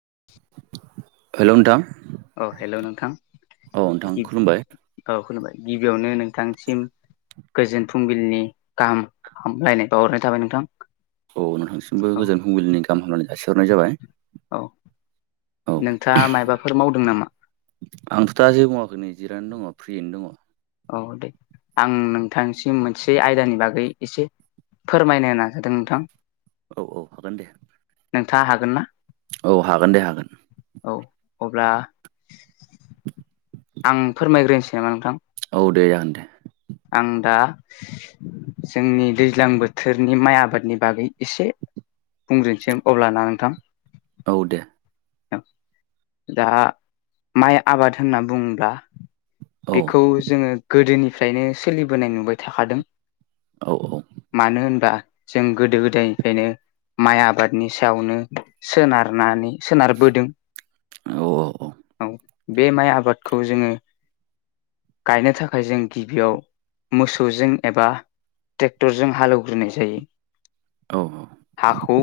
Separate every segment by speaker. Speaker 1: [inaudible]
Speaker 2: Hello नोंथां।
Speaker 1: अ hello नोंथां।
Speaker 2: औ नोंथां खुलुमबाय।
Speaker 1: औ खुलुमबाय गिबियावनो नोंथांसिम गोजोन फुंबिलिनि गाहाम फाहामलायनायखौ बावहरनाय थाबाय नोंथां।
Speaker 2: औ नोंथांसिमबो
Speaker 1: औ
Speaker 2: गोजोन फुंबिलिनि गाहाम हामलायनाय जासिहरनाय जाबाय।
Speaker 1: औ
Speaker 2: औ
Speaker 1: नोंथाङा मायबाफोर मावदों नामा?
Speaker 2: आंथ' दा जे मावङाखै नै जिरानो दङ फ्रियैनो दङ।
Speaker 1: औ दे आं नोंथांसिम मोनसे आयदानि बागै एसे फोरमायनो नाजादों नोंथां।
Speaker 2: औ औ हागोन दे।
Speaker 1: नोंथाङा हागोन ना?
Speaker 2: औ हागोन दे हागोन।
Speaker 1: औ अब्ला आं फोरमायग्रोनोसै नामा नोंथां।
Speaker 2: औ दे जागोन दे।
Speaker 1: आं दा जोंनि दैज्लां बोथोरनि माइ आबादनि बागै एसे बुंग्रोनसै अब्लाना नोंथां?
Speaker 2: औ दे।
Speaker 1: दा माइ आबाद होनना बुंङोब्ला
Speaker 2: औ
Speaker 1: बेखौ जोङो गोदोनिफ्रायनो सोलिबोनाय नुबाय थाखादों।
Speaker 2: औ औ
Speaker 1: मानो होनबा जों गोदो गोदायनिफ्रायनो माइ आबादनि सायावनो सोनारनानै सोनारबोदों
Speaker 2: औ
Speaker 1: औ बे माइ आबादखौ जोङो गायनो थाखाय जों गिबियाव मोसौजों एबा टेक्टरजों हालेवग्रोनाय जायो
Speaker 2: औ
Speaker 1: [inaudible] हाखौ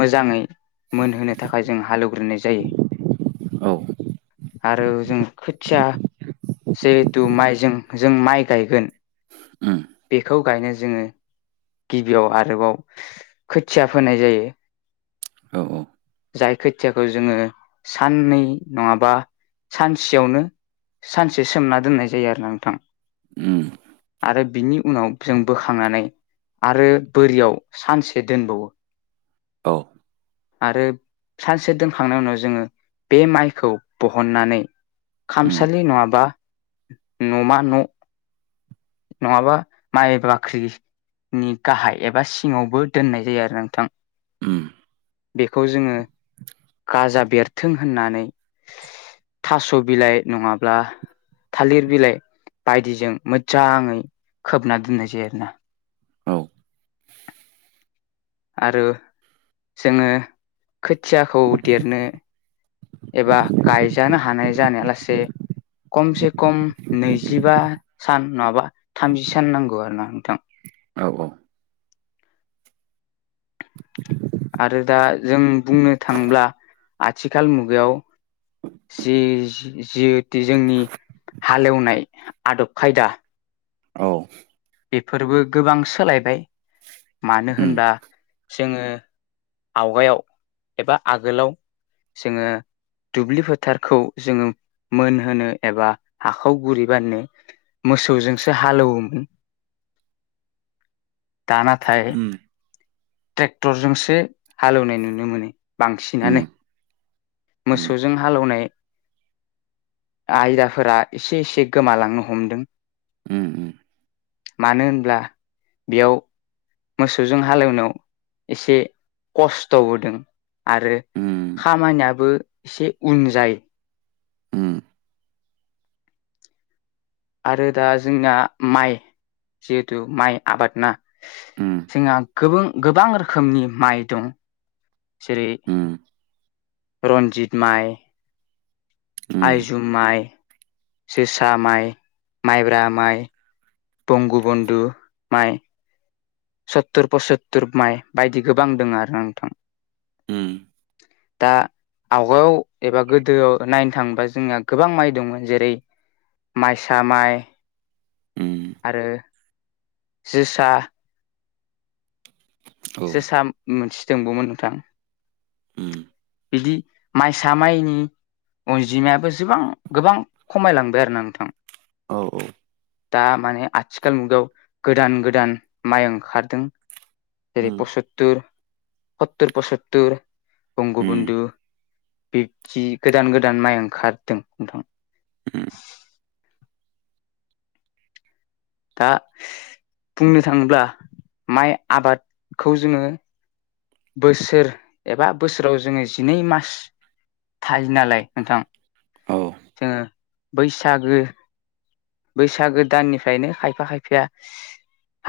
Speaker 1: मोजाङै मोनहोनो थाखाय जों हालेवग्रोनाय जायो
Speaker 2: औ
Speaker 1: [inaudible] आरो जों खोथिया जिहेथु माइजों जों माइ गायगोन
Speaker 2: उम
Speaker 1: [inaudible] बेखौ गायनो जोङो गिबियाव आरोबाव खोथिया फोनाय जायो।
Speaker 2: औ औ
Speaker 1: जाय खोथियाखौ जोङो साननै नङाबा सानसेयावनो सानसे सोमना दोननाय जायो आरो नोंथां।
Speaker 2: उम
Speaker 1: आरो बिनि उनाव जों बोखांनानै आरो बोरियाव सानसे दोनबावो
Speaker 2: औ
Speaker 1: आरो सानसे दोनखांनायनि उनाव जोङो बे माइखौ बहननानै
Speaker 2: उम
Speaker 1: खामसालि नङाबा न'मा न' नङाबा माइ बाख्रि नि गाहाय एबा सिङावबो दोननाय जायो आरो नोंथां।
Speaker 2: उम
Speaker 1: बेखौ जोङो गाजा बेरथों होननानै थास' बिलाइ नङाब्ला थालिर बिलाइ बायदिजों मोज्जाङै खोबना दोननाय जायो आरोना।
Speaker 2: औ
Speaker 1: आरो जोङो खोथियाखौ देरनो एबा गायजानो हानाय जानायालासे कमसे कम नैजिबा सान नङाबा थामजि सान नांगौ आरो ना नोंथां।
Speaker 2: औ औ
Speaker 1: आरो दा जों बुंनो थांब्ला आथिखाल मुगायाव जि [unintelligible] जोंनि हालेवनाय आदब खायदा
Speaker 2: औ।
Speaker 1: बेफोरबो गोबां सोलायबाय मानो
Speaker 2: उम
Speaker 1: होनबा जोङो आवगायाव एबा आगोलाव जोङो दुब्लि फोथारखौ जोङो मोनहोनो एबा हाखौ गुरै बानायनो मोसौजोंसो हालौवोमो [inaudible] दा नाथाय
Speaker 2: उम
Speaker 1: ट्रेक्टरजोंसो हालेवनाय नुनो मोनो।
Speaker 2: उम
Speaker 1: बांसिनानो
Speaker 2: उम
Speaker 1: मोसौजों हालोवनाय आयदाफोरा इसे इसे गोमालांनो हमदों।
Speaker 2: उम
Speaker 1: मानो होनब्ला बेयाव मोसौजों हालेवनायाव इसे खस्थ'बो दों आरो
Speaker 2: उम
Speaker 1: खामानियाबो इसे उन जायो।
Speaker 2: उम
Speaker 1: आरो दा जोंना माइ जिहेथु माइ आबाद ना
Speaker 2: उम
Speaker 1: जोंहा गोबों गोबां रोखोमनि माइ दं। जेरै
Speaker 2: उम
Speaker 1: रन्जिद माइ
Speaker 2: उम
Speaker 1: आइजुम माइ, जोसा माइ, माइब्रा माइ, बंगु बन्धु माइ। सत्तुर पसत्तुर माइ बायदि गोबां दों आरो ना नोंथां।
Speaker 2: उम
Speaker 1: दा आवगायाव एबा गोदोआव नायनो थाङोबा जोंनिया गोबां माइ दंमोन जेरै माइसा माइ
Speaker 2: उम
Speaker 1: आरो [inaudible] जोसा
Speaker 2: औ
Speaker 1: जोसा मोनसे दंबावमोन नोंथां।
Speaker 2: उम
Speaker 1: बिदि माइसा माइनि अनजिमायाबो जिबां गोबां खमायलांबाय आरो ना नोंथां
Speaker 2: औ औ
Speaker 1: दा माने आथिखाल मुगायाव गोदान गोदान माइ ओंखारदों जेरै
Speaker 2: उम
Speaker 1: पसततर, सततर, पसततर,
Speaker 2: उम
Speaker 1: बंगबन्धु बिबादि गोदान गोदान माइ ओंखारदों नोंथां दा बुंनो थाङोब्ला माइ आबादखौ जोङो बोसोर एबा बोसोराव जोङो जिनै मास थायो नालाय नोंथां
Speaker 2: औ
Speaker 1: जोङो बैसागो बैसागो दाननिफ्रायनो खायफा खायफाया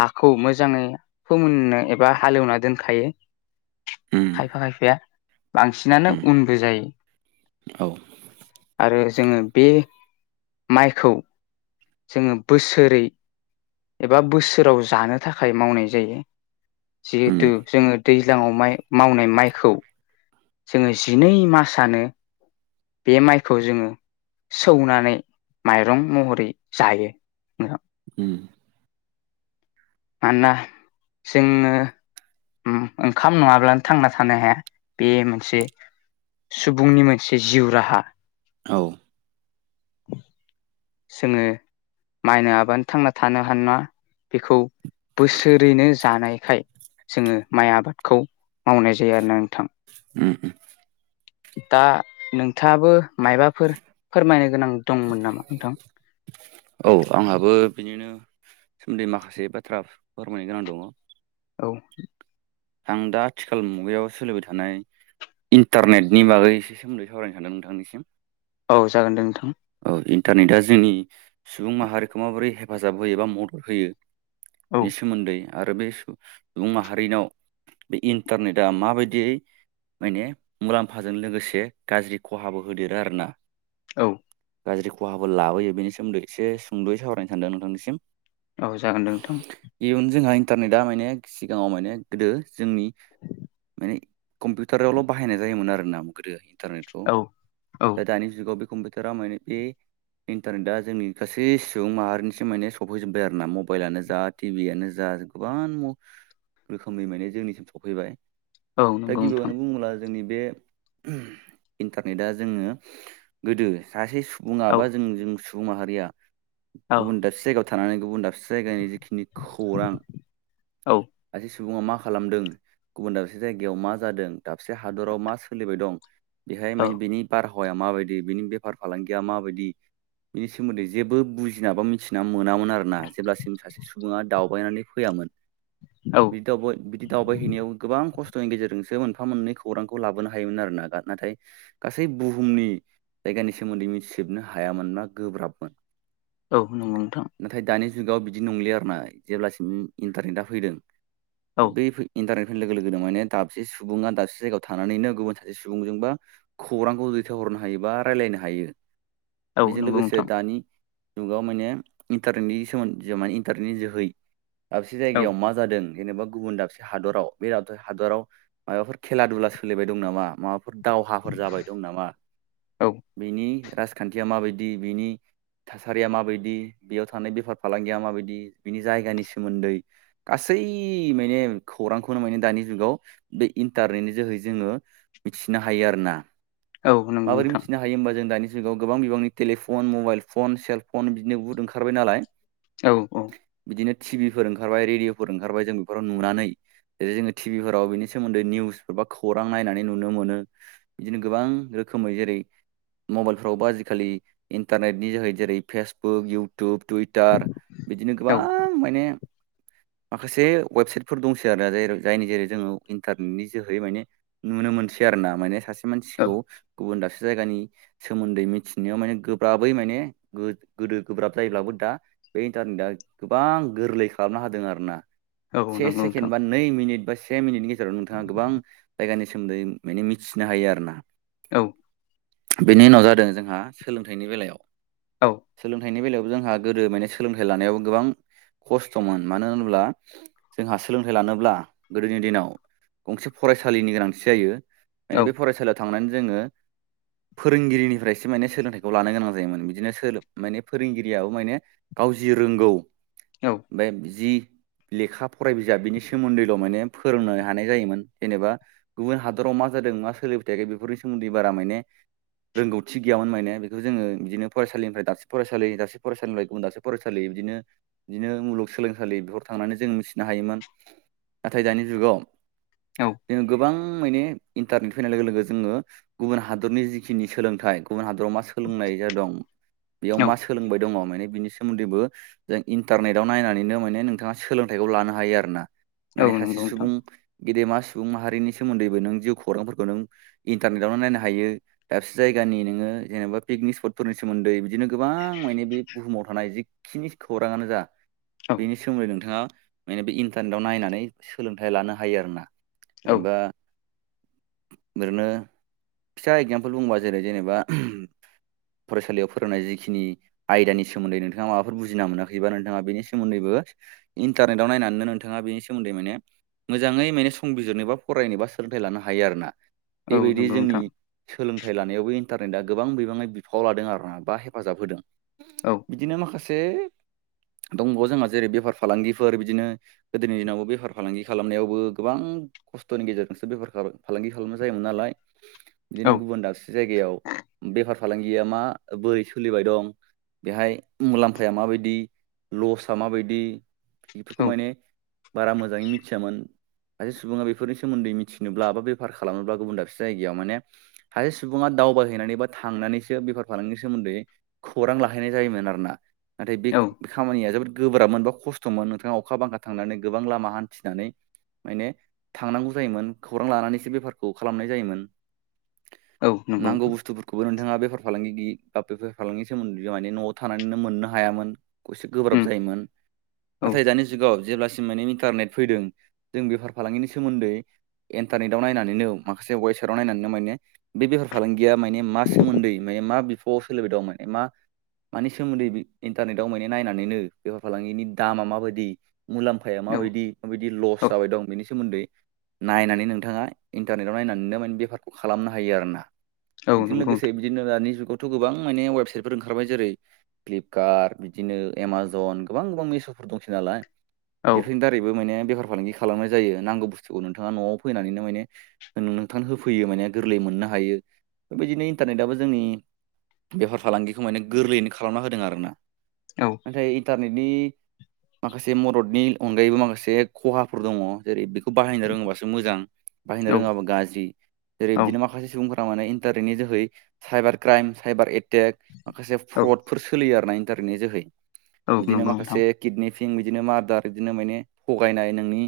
Speaker 1: हाखौ मोजाङै फोमोननो एबा हालेवना दोनखायो
Speaker 2: उम
Speaker 1: खायफाया बांसिनानो
Speaker 2: उम
Speaker 1: उनबो जायो
Speaker 2: औ
Speaker 1: आरो जोङो बे माइखौ जोङो बोसोरै एबा बोसोराव जानो थाखाय मावनाय जायो
Speaker 2: उम
Speaker 1: जिहेथु जोङो दैज्लाङाव माइ मावनाय माइखौ जोङो जिनै मासनो बे माइखौ जोङो सौनानै माइरं महरै जायो
Speaker 2: उम
Speaker 1: मानोना जोङो ओंखाम नङाब्लानो थांना थानो हाया बे मोनसे सुबुंनि मोनसे जिउ राहा
Speaker 2: औ
Speaker 1: जोङो माइ नङाबानो थांना थानो हानाय नङा बेखौ बोसोरैनो जानायखाय जोङो माइ आबादखौ मावनाय जायो आरोना नोंथां
Speaker 2: ओम ओम
Speaker 1: दा नोंथाङाबो मायबाफोर फोरमायनो गोनां दंमोन नामा नोंथां?
Speaker 2: औ आंहाबो बिदिनो सोमोन्दै माखासे बाथ्रा फोरमायनो गोनां दङ
Speaker 1: औ
Speaker 2: आं दा आथिखाल मुगायाव सोलिबाय थानाय इन्टारनेटनि बागै एसे सोमोन्दै सावरायनो सानदों नोंथांनिसिम
Speaker 1: औ जागोन दे नोंथां
Speaker 2: इन्टारनेटा जोंनि सुबुं माहारिखौ माबोरै हेफाजाब होयो एबा मदद होयो
Speaker 1: औ
Speaker 2: नि सोमोन्दै आरो बे सुबुं माहारिनाव बे इन्टारनेटआ माबायदियै माने मुलाम्फाजों लोगोसे गाज्रि खहाबो होदेरो आरो ना
Speaker 1: औ
Speaker 2: गाज्रि खहाफोर लाबोयो बेनि सोमोन्दै एसे सुंद'यै सावरायनो सानदों नोंथांनिसिम
Speaker 1: औ जागोन दे नोंथां
Speaker 2: इन्टारनेटा माने सिगाङाव माने गोदो जोंनि माने कम्पिउटारावल' बाहायनाय जायोमोन आर ना गोदोहाय इन्टारनेटखौ
Speaker 1: औ औ
Speaker 2: दा दानि जुगाव बे कम्पिउटारा माने बे इन्टारनेटआ जोंनि गासै सुबुं माहारिनिसिम माने सफैजोबबाय आरो ना मबाइलानो जा टिभियानो जा गोबां महर रोखोमनि माने जोंनिसिम सफैबाय
Speaker 1: औ
Speaker 2: दा
Speaker 1: नंगौ नोंथां
Speaker 2: गिबियावनो बुङोब्ला जोंनि बे इन्टारनेटआ जोङो गोदो सासे सुबुं सुबुङा
Speaker 1: औ
Speaker 2: बा जों जों सुबुं माहारिया
Speaker 1: औ
Speaker 2: गुबुन दाबसे जायगायाव थानानै गुबुन दाबसे जायगानि जिखिनि खौरां सुबुङा मा खालामदों, गुबुन दाबसे जायगायाव मा जादों, दाबसे हादराव मा सोलिबाय दं बेहाय
Speaker 1: औ
Speaker 2: माने बिनि बारहावाया माबायदि, बिनि बेफार फालांगिया माबायदि बिनि सोमोन्दै जेबो बुजिना बा मिथिना मोनामोन आरोना जेब्लासिम सासे सुबुङा दावबायनानै फैयामोन। बिदि दावबाय बिदि दावबायहैनायाव गोबां खस स्थ'नि गेजेरजोंसो मोनफा मोननै खौरांखौ लाबोनो हायोमोन आरो ना नाथाय गासै बुहुमनि जायगानि सोमोन्दै मिथिजोबनो हायामोनना गोब्राबमोन।
Speaker 1: औ नंगौ नोंथां।
Speaker 2: नाथाय दानि जुगाव बिदि नंलिया आरोना जेब्लासिम इन्टारनेटआ फैदों
Speaker 1: औ
Speaker 2: बैफो इन्टारनेट लोगो लोगोनो माने दाबसे सुबुङा दाबसे जायगायाव थानानैनो गुबुन सासे सुबुंजोंबा खौरांखौ दैथावहर नो हायोबा रायलायनो हायो
Speaker 1: औ
Speaker 2: बेजों
Speaker 1: नंगौ
Speaker 2: लोगोसे
Speaker 1: नोंथां
Speaker 2: दानि जुगाव माने इन्टारनेटनि सोमोन्दै माने इन्टारनेटनि जोहै दाबसे
Speaker 1: औ
Speaker 2: जायगायाव मा जादों जेनेबा गुबुन दाबसे हादराव बे दाबसे हादराव मायबाफोर खेला दुला सोलिबाय दं नामा माबा फोर दावहाफोर जाबाय दं नामा
Speaker 1: औ
Speaker 2: बिनि राजखान्थिया माबायदि बिनि थासारिया माबायदि बेयाव थानाय बेफार फालांगिया माबायदि बिनि जायगानि सोमोन्दै गासै गासै माने खौरांखौनो माने दानि जुगाव बे इन्टारनेटनि जोहै जोङो मिथिनो हायो आरो ना
Speaker 1: औ नंगौ
Speaker 2: माबोरै
Speaker 1: नोंथां
Speaker 2: मिथिनो हायो होमबा जों दानि जुगाव गोबां बिबांनि टेलिफन मबाइल फन सेलफन बिदिनो बुहुद ओंखारबाय नालाय।
Speaker 1: औ औ।
Speaker 2: बिदिनो टि बिफोर ओंखारबाय रेडिअफोर ओंखारबाय जों बेफोराव नुनानै जेरै जोङो टि बिफोराव बिनि सोमोन्दै निउस बा खौरां नायनानै नुनो मोनो बिदिनो गोबां रोखोम खोमै जेरै मबाइलफ्रावबो आजिखालि इन्टारनेटनि जोहै जेरै फेसबुक इउटुब टुइटार बिदिनो
Speaker 1: औ
Speaker 2: गोबां माने
Speaker 1: [inaudible]
Speaker 2: माखासे वेबसाइटफोर दंसै आरो जायनि जेरै जोङो इन्टारनेटनि जोहै माने नुनो मोनसै आर ना माने सासे मानसिखौ
Speaker 1: औ
Speaker 2: गुबुन दाबसे जायगानि सोमोन्दै मिथिनायाव माने गोब्राबै माने गो गोदो गोब्राब जायोब्लाबो दा बे इन्टारनेटआ गोबां गोरलै खालामना होदों आरोना
Speaker 1: औ
Speaker 2: से
Speaker 1: नंगौ
Speaker 2: सेकेण्ड
Speaker 1: नोंथां
Speaker 2: बा नै मिनिट बा से मिनिटनि गेजेराव नोंथाङा गोबां जायगानि सोमोन्दै माने मिथिनो हायो आरोना।
Speaker 1: औ।
Speaker 2: बेनि उनाव जादों जोंहा सोलोंथाइनि बेलायाव सोलोंथाइ थाइनि बेलायावबो जोंहा गोदो माने सोलोंथाइ लानायावबो गोबां खस्थ'मोन मानो होनोब्ला जोंहा सोलोंथाइ लानोब्ला गोदोनि दिनाव गंसे फरायसालिनि गोनांथि जायो ओंखायनो
Speaker 1: औ
Speaker 2: बे फरायसालियाव थांनानै जोङो फोरोंगिरिनिफ्रायसो माने सोलोंथाइखौ लानो गोनां जायोमोन बिदिनो सोलो माने फोरोंगिरियाबो माने गाव जि रोंगौ
Speaker 1: औ
Speaker 2: बे जि रो लेखा फराय बिजाब बिनि सोमोन्दैल' माने फोरोंनो हानाय जायोमोन जेनेबा गुबुन हादराव मा जादों मा सोलिबाय थायाखै बेफोरनि सोमोन्दै बारा मायने रोंगौथि गैयामोन मायने बेखौ जोङो बिदिनो फरायसालिनिफ्राय दाबसे फरायसालि दाबसे फरायसालिनिफ्राय गुबुन दाबसे फरायसालि बिदिनो बिदिनो मुलुगसोलोंसालि बेफोराव थांनानै जों मिथिनो हायोमोन। नाथाय दानि जुगाव
Speaker 1: औ
Speaker 2: जोङो गोबां मायने इन्टारनेट फैनाय लोगो लोगो जोङो गुबुन हादरनि जि खिनि सोलोंथाइ गुबुन हादराव मा सोलोंनाय जादोंं बेयाव
Speaker 1: औ
Speaker 2: मा सोलोंबाय दङ माने बिनि सोमोन्दैबो जों इन्टारनेटाव नायनानैनो मायने नोंथाङा सोलोंथाइखौ लानो हायो आरोना।
Speaker 1: औ
Speaker 2: मायने
Speaker 1: नंगौ
Speaker 2: सासे
Speaker 1: नोंथां
Speaker 2: सुबुं गेदेमा सु सुबुं माहारिनि सोमोन्दैबो नों जिउ खौरांफोरखौ नों इन्टारनेटआवनो नायनो हायो। दाबसे जायगानि नोङो जेनबा पिकनिक स्पटफोरनि सोमोन्दै बिदिनो गोबां माने बे बुहुमाव थानाय जिखिनि खौराङानो जा
Speaker 1: औ
Speaker 2: बेनि सोमोन्दै नोंथाङा माने बे इन्टारनेटआव नायनानै सोलोंथाइ लानो हायो आरोना
Speaker 1: औ
Speaker 2: जेनेबा ओरैनो फिसा एगजामपोल बुंबा जेरै जेनेबा फरायसालियाव फोरोंनाय जिखिनि आयदानि सोमोन्दै नोंथाङा माबाफोर बुजिना मोनाखैबा नोंथाङा बेनि सोमोन्दैबो बो इन्टारनेटाव नायनानैनो नोंथाङा बेनि सोमोन्दै मायने मोजाङै माने संबिजिरनो बा फरायनोबा सोलोंथाइ लानो हायो आरो ना।
Speaker 1: औ नोंगौ नोंथां।
Speaker 2: सोलोंथाइ लानायावबो इन्टारनेटआ गोबां बिबाङै बिफाव लादों आरो ना बा हेफाजाब होदों।
Speaker 1: औ
Speaker 2: बिदिनो माखासे दंबावो जोंहा जेरै बेफार फालांगिफोर बिदिनो गोदोनि दिनावबो बेफार फालांगि खालामनायावबो गोबां खस्थ'नि गेजेरजोंसो बेफार फा-फालांगि खालामनाय जायोमोन नालाय
Speaker 1: औ
Speaker 2: बिदिनो गुबुन दास से जायगायाव बेफार फालांगिया मा बोरै सोलिबाय दं बेहाय मुलाम्फाया माबायदि लसआ माबायदि बेफोरखौ
Speaker 1: औ
Speaker 2: माने बारा मोजाङै मिथियामोन। सासे सुबुङा बेफोरनि सोमोन्दै मिथिनोब्ला बा बेफार खालामनोब्ला गुबुन दाबसे जायगायाव माने सासे सुबुङा दावबायहैनानै बा थांनानैसो बेफार फालांगिनि सोमोन्दै खौरां लाहैनाय जायोमोन आरोना नाथाय बे
Speaker 1: औ
Speaker 2: खामानिया जोबोद गोब्राब मोनबा खस्थ'मोन नोंथाङा अखा बांखा थांनानै गोबां लामा हान्थिनानै माने थांनांगौ जायोमोन खौरां लानानैसो बेफारखौ खालामनाय जायोमोन।
Speaker 1: औ नंगौ
Speaker 2: नांगौ
Speaker 1: नोंथां
Speaker 2: बुस्थुफोरखौबो नोंथाङा बेफार फालांगि बा बेफार फालांगिनि सोमोन्दै जों माने न'आव थानानैनो मोननो हायामोन एसे गोब्राब
Speaker 1: उम
Speaker 2: जायोमोन।
Speaker 1: औ
Speaker 2: नाथाय दानि जुगाव जेब्लासिम माने इन्टारनेट फैदों। जों बेफार फालांगिनि सोमोन्दै इन्टारनेटाव नायनानैनो माखासे वेबसाइटआव नायनानैनो माने बे बेफार फालांगिया माने मा सोमोन्दै माय मा बिफ'आव सोलिबाय दं माने मा मानि सोमोन्दै बि इन्टारनेटआव माने नायनानैनो बेफार फालांगिनि दामा माबायदि? मुलाम्फाया
Speaker 1: औ
Speaker 2: माबायदि माबायदि लस
Speaker 1: औ
Speaker 2: जाबाय दं बेनि सोमोन्दै नायनानै नोंथाङा इन्टारनेटाव नायनानैनो माने बेफारखौ खालामनो हायो आरो ना।
Speaker 1: औ
Speaker 2: बेजों
Speaker 1: नंगौ
Speaker 2: लोगोसे
Speaker 1: नोंथां
Speaker 2: बिदिनो दानि जुगावथ' गोबां माने वेबसाइटफोर ओंखारबाय जेरै फ्लिपकार्ट बिदिनो एमाजन गोबां गोबां मेश'फोर दंसैना लाय
Speaker 1: औ
Speaker 2: बेफोरनि दारै बो माने बेका फालांगि खालामनाय जायो नांगौ बुस्थुखौ नोंथाङा न'आव फैनानैनो माने नोंथां होफैयो माने गोरलै मोननो हायो बेबायदिनो इन्टारनेटआबो जोंनि बेफार फालांगिखौ माने गोरलैयैनो खालामना होदों आरोना
Speaker 1: औ
Speaker 2: नाथाय इन्टारनेटनि माखासे मददनि अनगायैबो माखासे खहाफोर दङ जेरै बेखौ बाहायनो रोङोबासो मोजां। बाहायनो
Speaker 1: औ
Speaker 2: रोङाबा गाज्रि जेरै
Speaker 1: औ
Speaker 2: बिदिनो माखासे सुबुंफोरा माने इन्टारनेटनि जोहै साइबार क्राइम साइबार एटेक माखासे
Speaker 1: औ
Speaker 2: फ्रडफोर सोलियो आरो ना इन्टरनेटनि जोहै
Speaker 1: औ
Speaker 2: बिदिनो
Speaker 1: नंगौ
Speaker 2: माखासे
Speaker 1: नोंथां
Speaker 2: किदनिपिं बिदिनो मार्दार बिदिनो माने थगायनाय नोंनि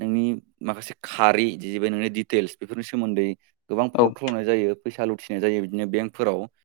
Speaker 2: नोंनि माखासे खारि नोंनि दिटेलस बेफोर सोमोन्दै गोबां
Speaker 1: औ
Speaker 2: फ्र'द खालामनाय जायो फैसा लुथिनाय जायो बिदिनो बेंकफोराव